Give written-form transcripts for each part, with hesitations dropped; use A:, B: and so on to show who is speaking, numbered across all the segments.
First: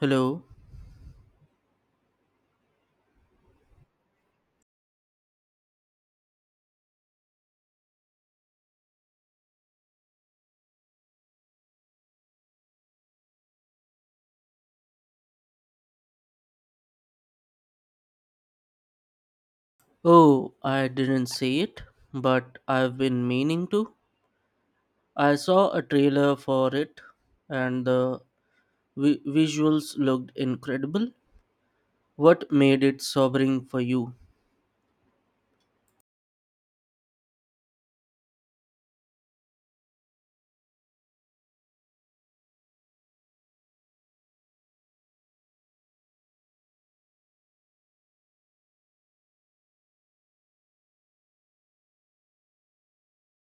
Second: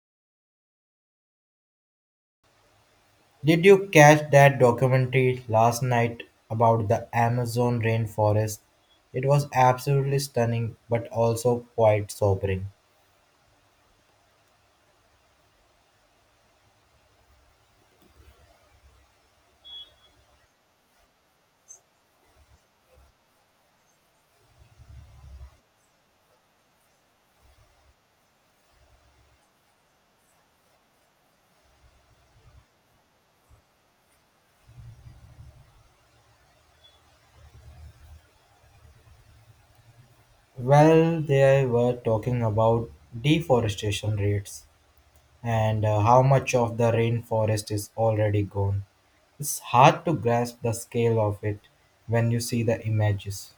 A: Hello.
B: Did you catch that documentary last night about the Amazon rainforest? It was absolutely stunning but also quite sobering.
A: Oh, I didn't see it, but I've been meaning to. I saw a trailer for it, and the visuals looked incredible. What made it sobering for you?
B: Well, they were talking about deforestation rates and how much of the rainforest is already gone. It's hard to grasp the scale of it when you see the images.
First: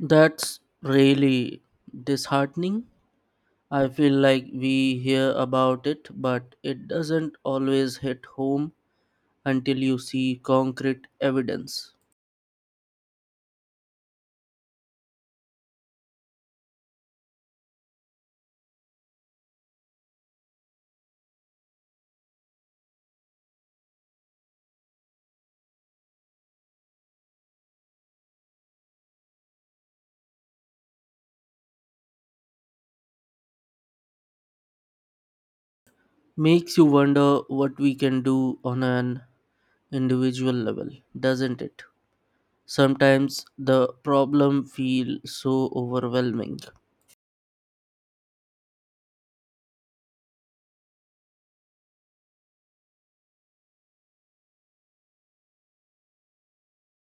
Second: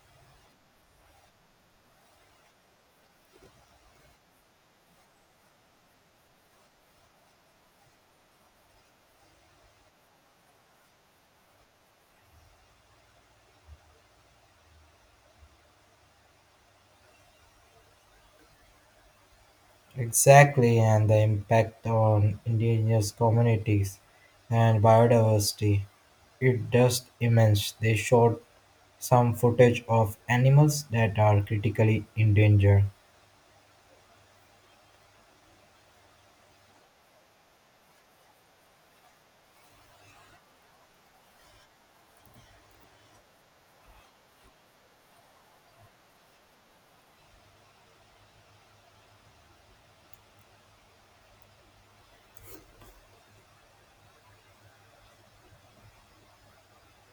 A: That's really disheartening. I feel like we hear about it, but it doesn't always hit home until you see concrete evidence.
B: Exactly, and the impact on indigenous communities and biodiversity. It just immense. They showed some footage of animals that are critically endangered.
A: Makes you wonder what we can do on an individual level, doesn't it? Sometimes the problem feels so overwhelming.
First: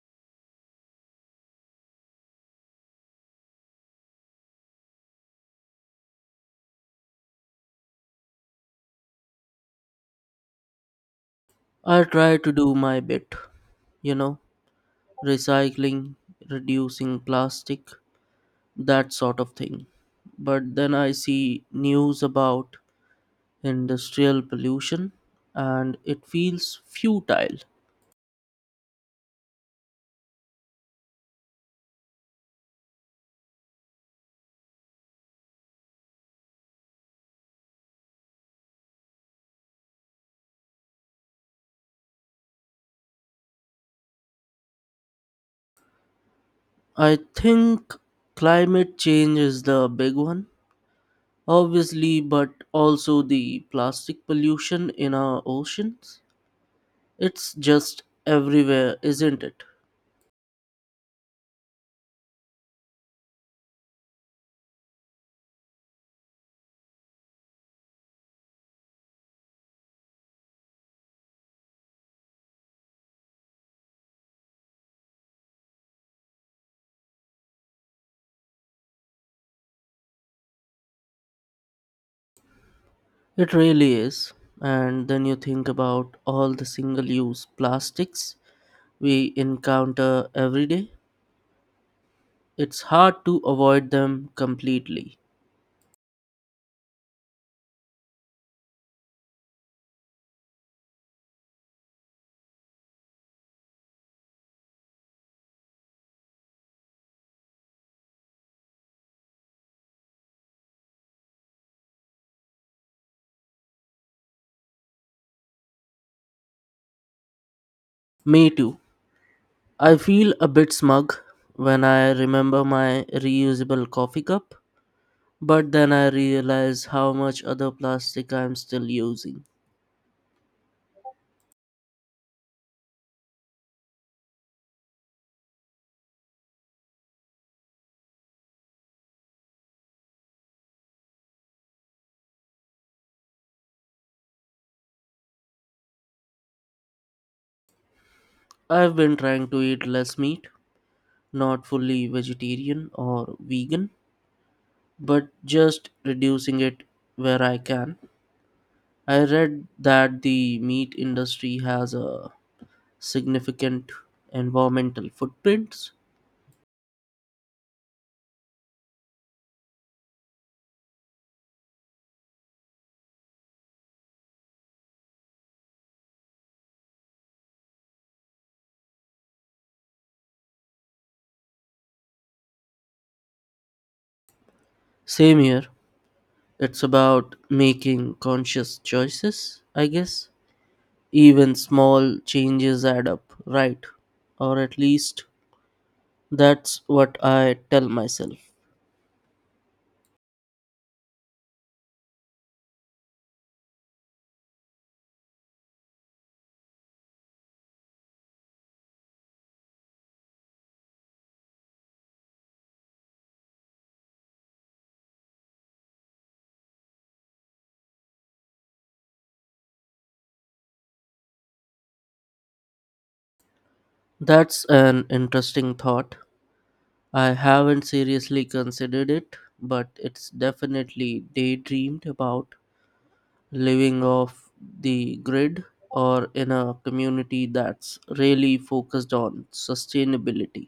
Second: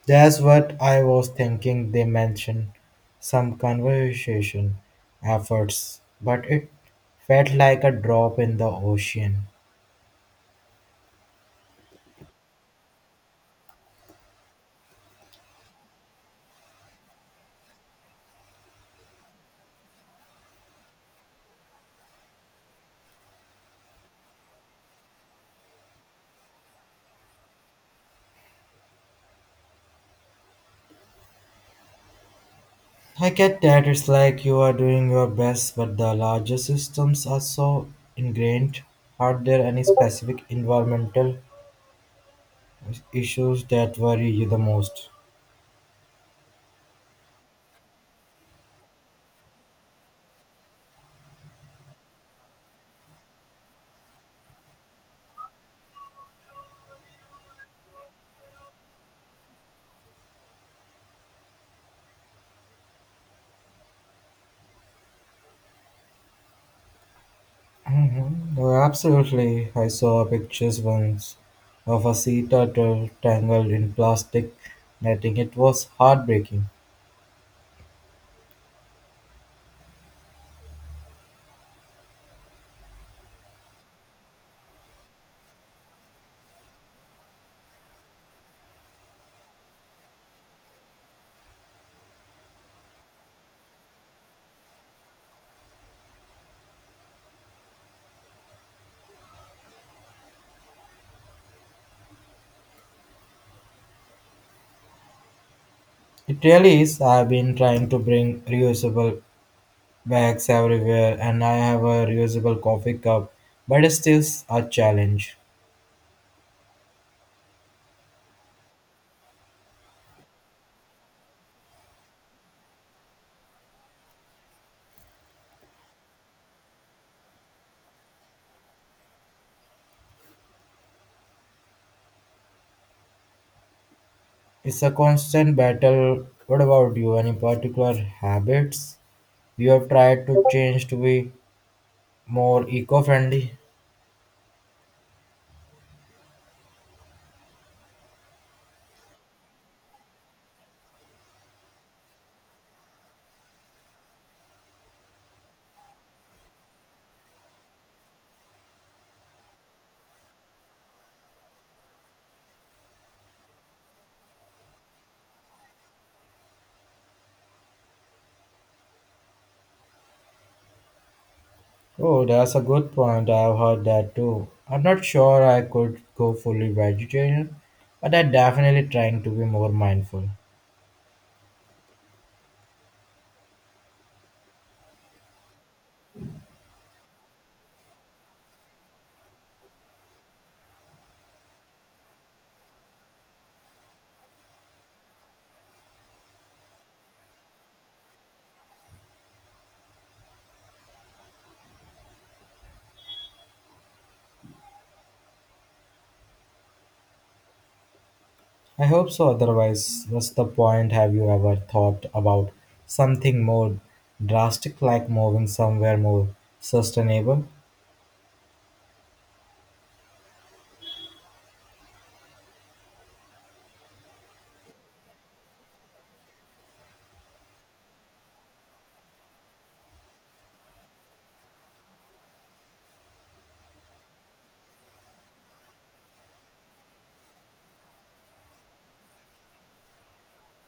B: That's what I was thinking. They mentioned some conservation efforts, but it felt like a drop in the ocean.
A: I try to do my bit, you know, recycling, reducing plastic, that sort of thing. But then I see news about industrial pollution and it feels futile.
B: I get that it's like you are doing your best, but the larger systems are so ingrained. Are there any specific environmental issues that worry you the most?
A: I think climate change is the big one, obviously, but also the plastic pollution in our oceans. It's just everywhere, isn't it?
B: Mhm. Oh, absolutely. I saw pictures once of a sea turtle tangled in plastic netting. It was heartbreaking.
A: It really is. And then you think about all the single use plastics we encounter every day. It's hard to avoid them completely.
B: It really is. I've been trying to bring reusable bags everywhere, and I have a reusable coffee cup, but it's still a challenge.
A: Me too. I feel a bit smug when I remember my reusable coffee cup, but then I realize how much other plastic I'm still using.
B: It's a constant battle. What about you? Any particular habits you have tried to change to be more eco friendly?
A: I've been trying to eat less meat, not fully vegetarian or vegan, but just reducing it where I can. I read that the meat industry has a significant environmental footprint.
B: Oh, that's a good point. I've heard that too. I'm not sure I could go fully vegetarian, but I'm definitely trying to be more mindful.
A: Same here. It's about making conscious choices, I guess. Even small changes add up, right? Or at least that's what I tell myself.
B: I hope so, otherwise, what's the point? Have you ever thought about something more drastic like moving somewhere more sustainable?
A: That's an interesting thought. I haven't seriously considered it, but it's definitely daydreamed about. Living off the grid or in a community that's really focused on sustainability?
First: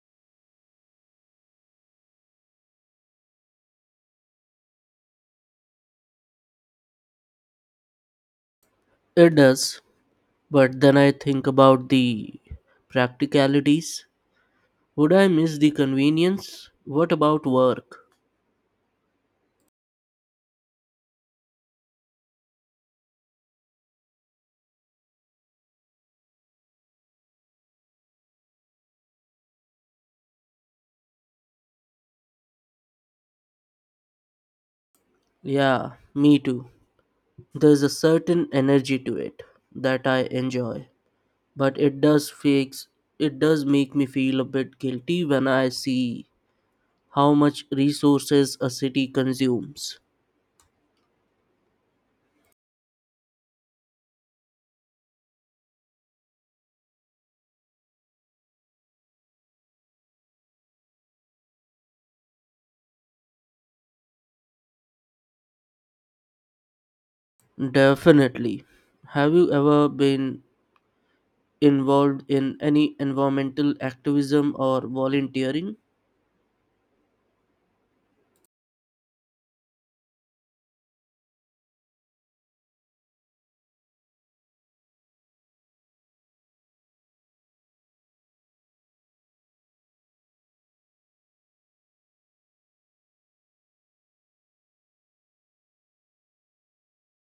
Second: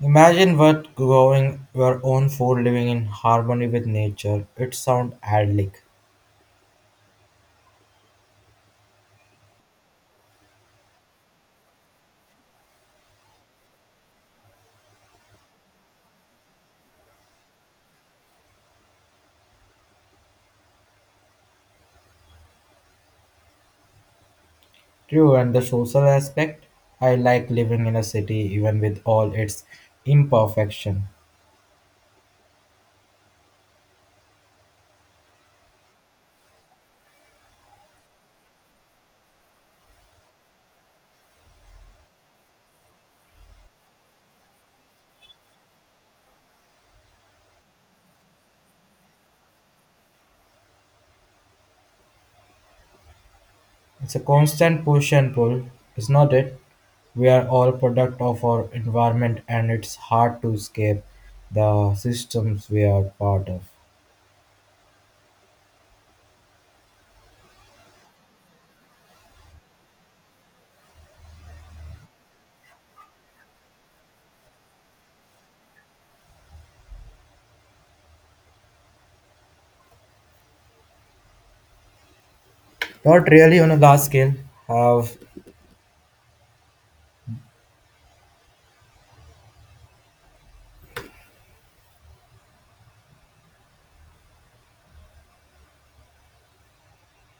B: Imagine what growing your own food living in harmony with nature. It sounds idyllic.
A: It does, but then I think about the practicalities. Would I miss the convenience? What about work?
B: True, and the social aspect, I like living in a city even with all its imperfection.
A: Yeah, me too. There's a certain energy to it that I enjoy, but it does fakes it does make me feel a bit guilty when I see how much resources a city consumes.
B: It's a constant push and pull, is not it? We are all product of our environment and it's hard to escape the systems we are part of.
A: Definitely. Have you ever been involved in any environmental activism or volunteering?
B: Not really on a large scale. Have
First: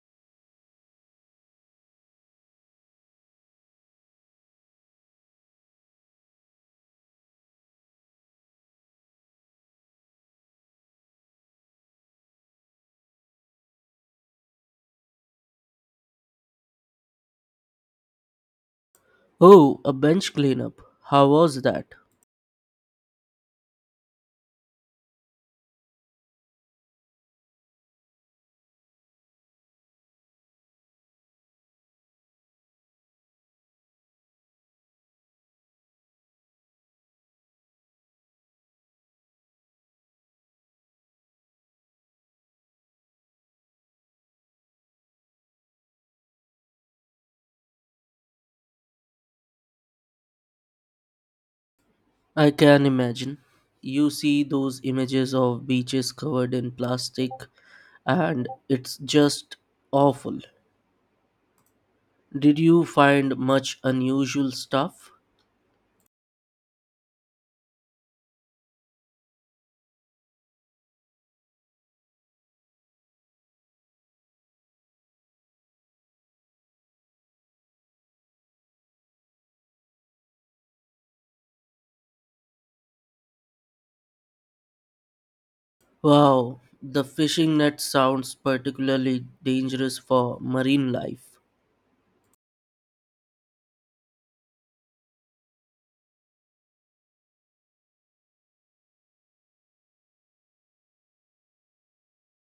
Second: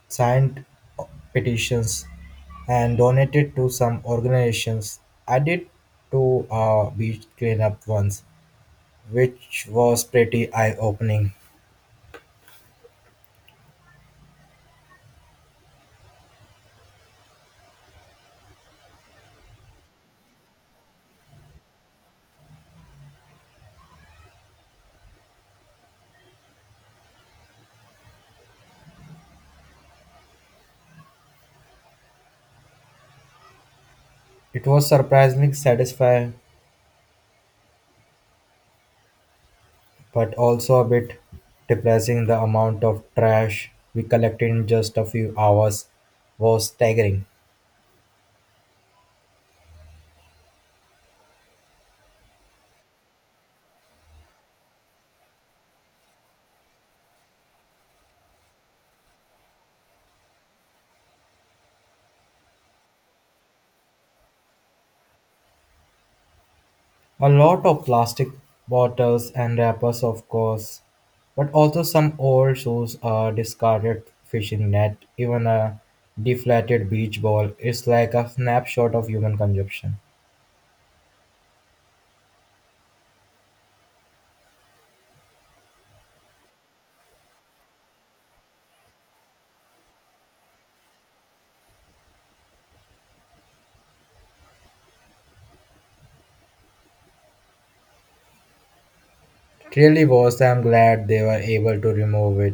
B: signed petitions and donated to some organizations. I did to a beach cleanup once, which was pretty eye opening.
A: Oh, a bench cleanup. How was that?
B: It was surprisingly satisfying, but also a bit depressing. The amount of trash we collected in just a few hours was staggering.
A: I can imagine. You see those images of beaches covered in plastic, and it's just awful. Did you find much unusual stuff?
B: A lot of plastic bottles and wrappers, of course, but also some old shoes, a discarded fishing net, even a deflated beach ball. It's like a snapshot of human consumption.
A: Wow, the fishing net sounds particularly dangerous for marine life.
B: It really was. I'm glad they were able to remove it.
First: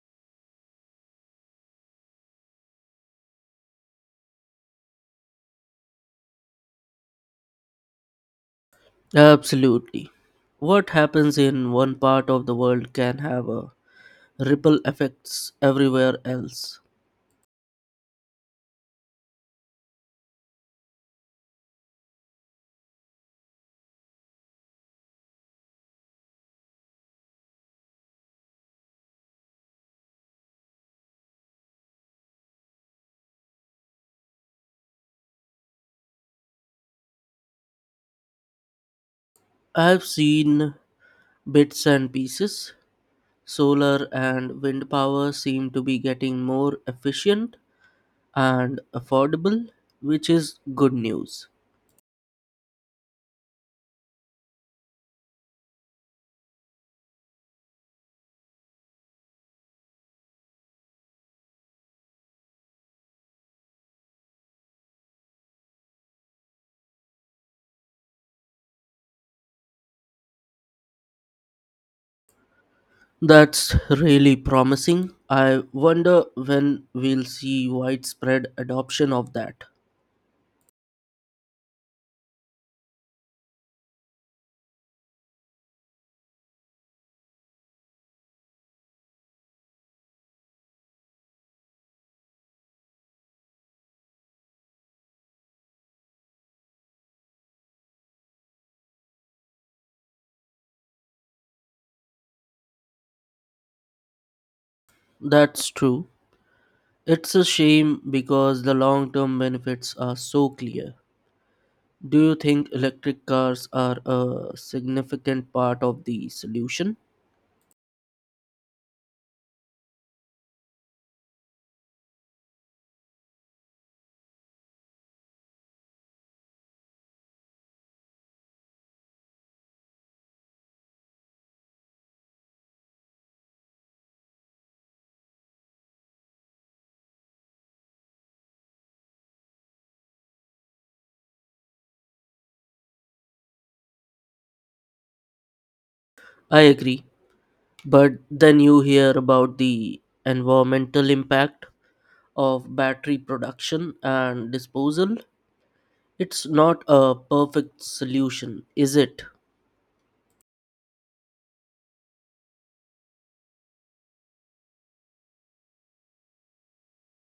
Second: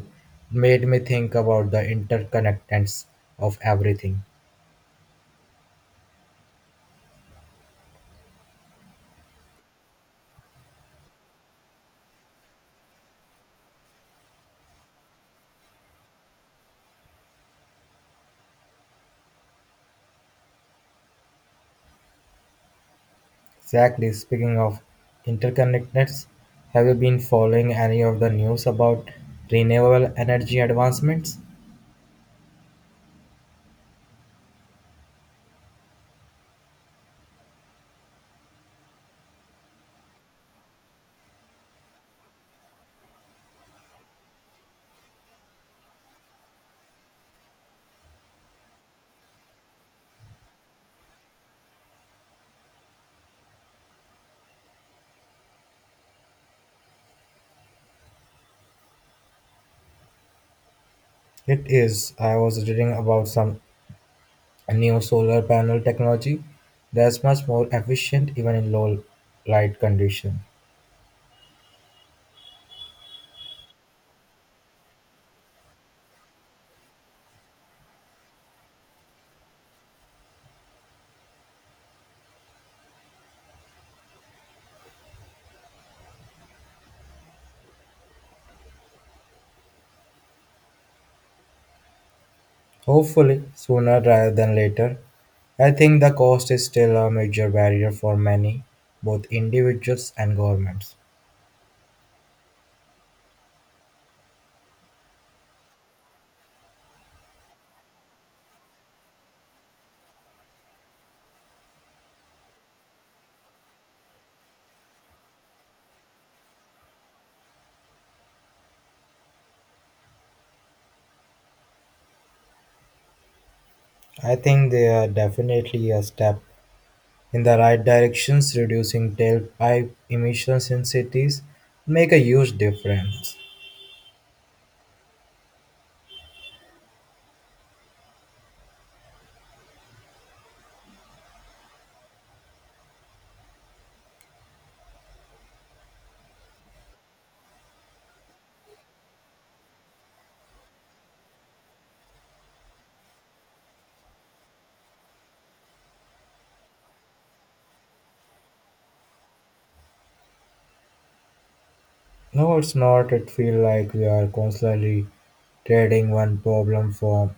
B: Made me think about the interconnectedness of everything.
A: Absolutely. What happens in one part of the world can have a ripple effects everywhere else.
B: Exactly. Speaking of interconnectedness, have you been following any of the news about renewable energy advancements?
A: I've seen bits and pieces. Solar and wind power seem to be getting more efficient and affordable, which is good news.
B: It is. I was reading about some new solar panel technology that's much more efficient even in low light condition.
A: That's really promising. I wonder when we'll see widespread adoption of that.
B: Hopefully sooner rather than later. I think the cost is still a major barrier for many, both individuals and governments.
A: That's true. It's a shame because the long term benefits are so clear. Do you think electric cars are a significant part of the solution?
B: I think they are definitely a step in the right directions reducing tailpipe emissions in cities make a huge difference.
A: I agree, but then you hear about the environmental impact of battery production and disposal. It's not a perfect solution, is it?
B: No, it's not. It feels like we are constantly trading one problem for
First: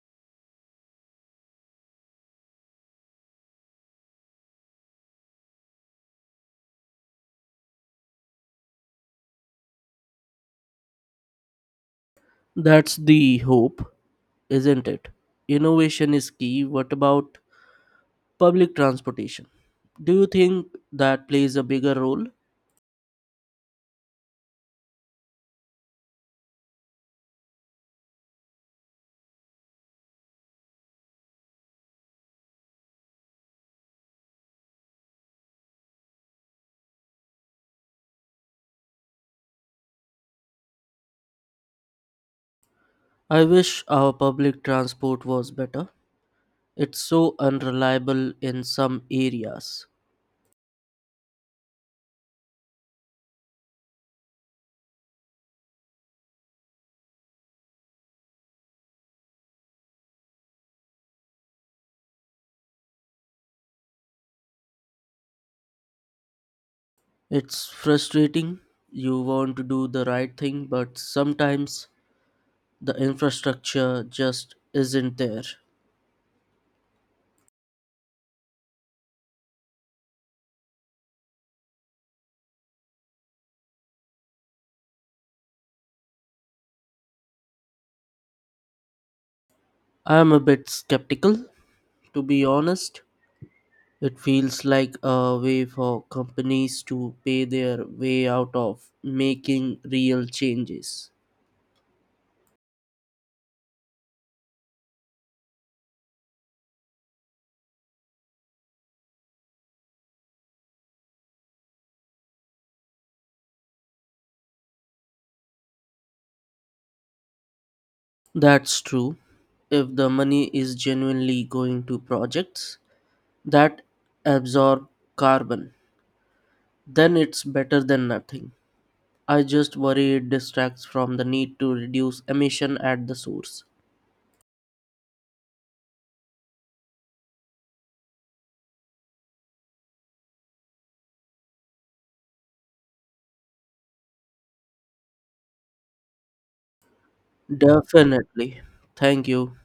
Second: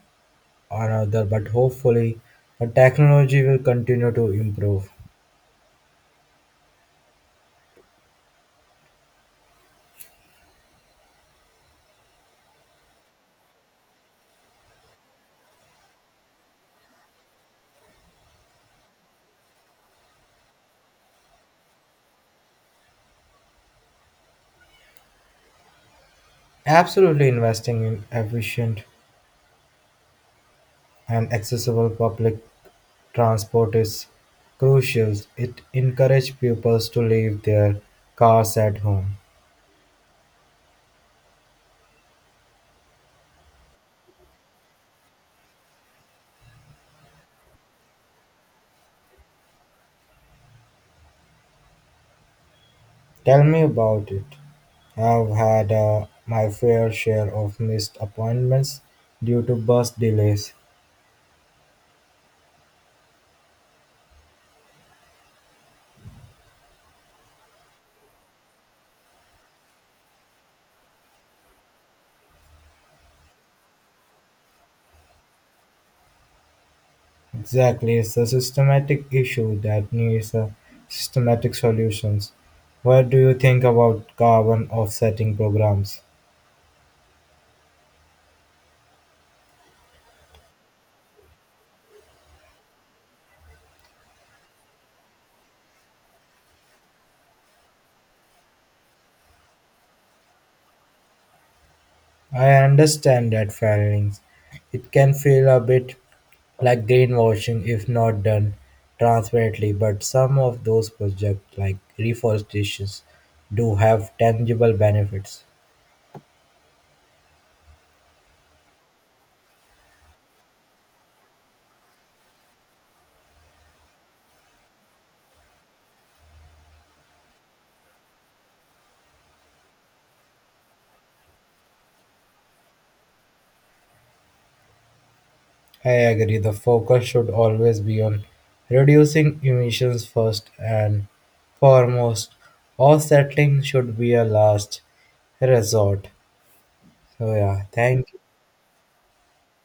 B: another, but hopefully, the technology will continue to improve.
A: That's the hope, isn't it? Innovation is key. What about public transportation? Do you think that plays a bigger role?
B: Absolutely, investing in efficient and accessible public transport is crucial. It encourages pupils to leave their cars at home.
A: I wish our public transport was better. It's so unreliable in some areas.
B: Tell me about it. I've had my fair share of missed appointments due to bus delays.
A: It's frustrating. You want to do the right thing, but sometimes the infrastructure just isn't there.
B: Exactly, it's a systematic issue that needs a systematic solutions. What do you think about carbon offsetting programs?
A: I am a bit skeptical, to be honest. It feels like a way for companies to pay their way out of making real changes.
B: I understand that failings. It can feel a bit like greenwashing if not done transparently, but some of those projects like reforestations do have tangible benefits.
A: That's true. If the money is genuinely going to projects, that absorb carbon, then it's better than nothing. I just worry it distracts from the need to reduce emission at the source.
B: I agree, the focus should always be on reducing emissions first and foremost. Offsetting should be a last resort. So, yeah, thank
A: Definitely. Thank you.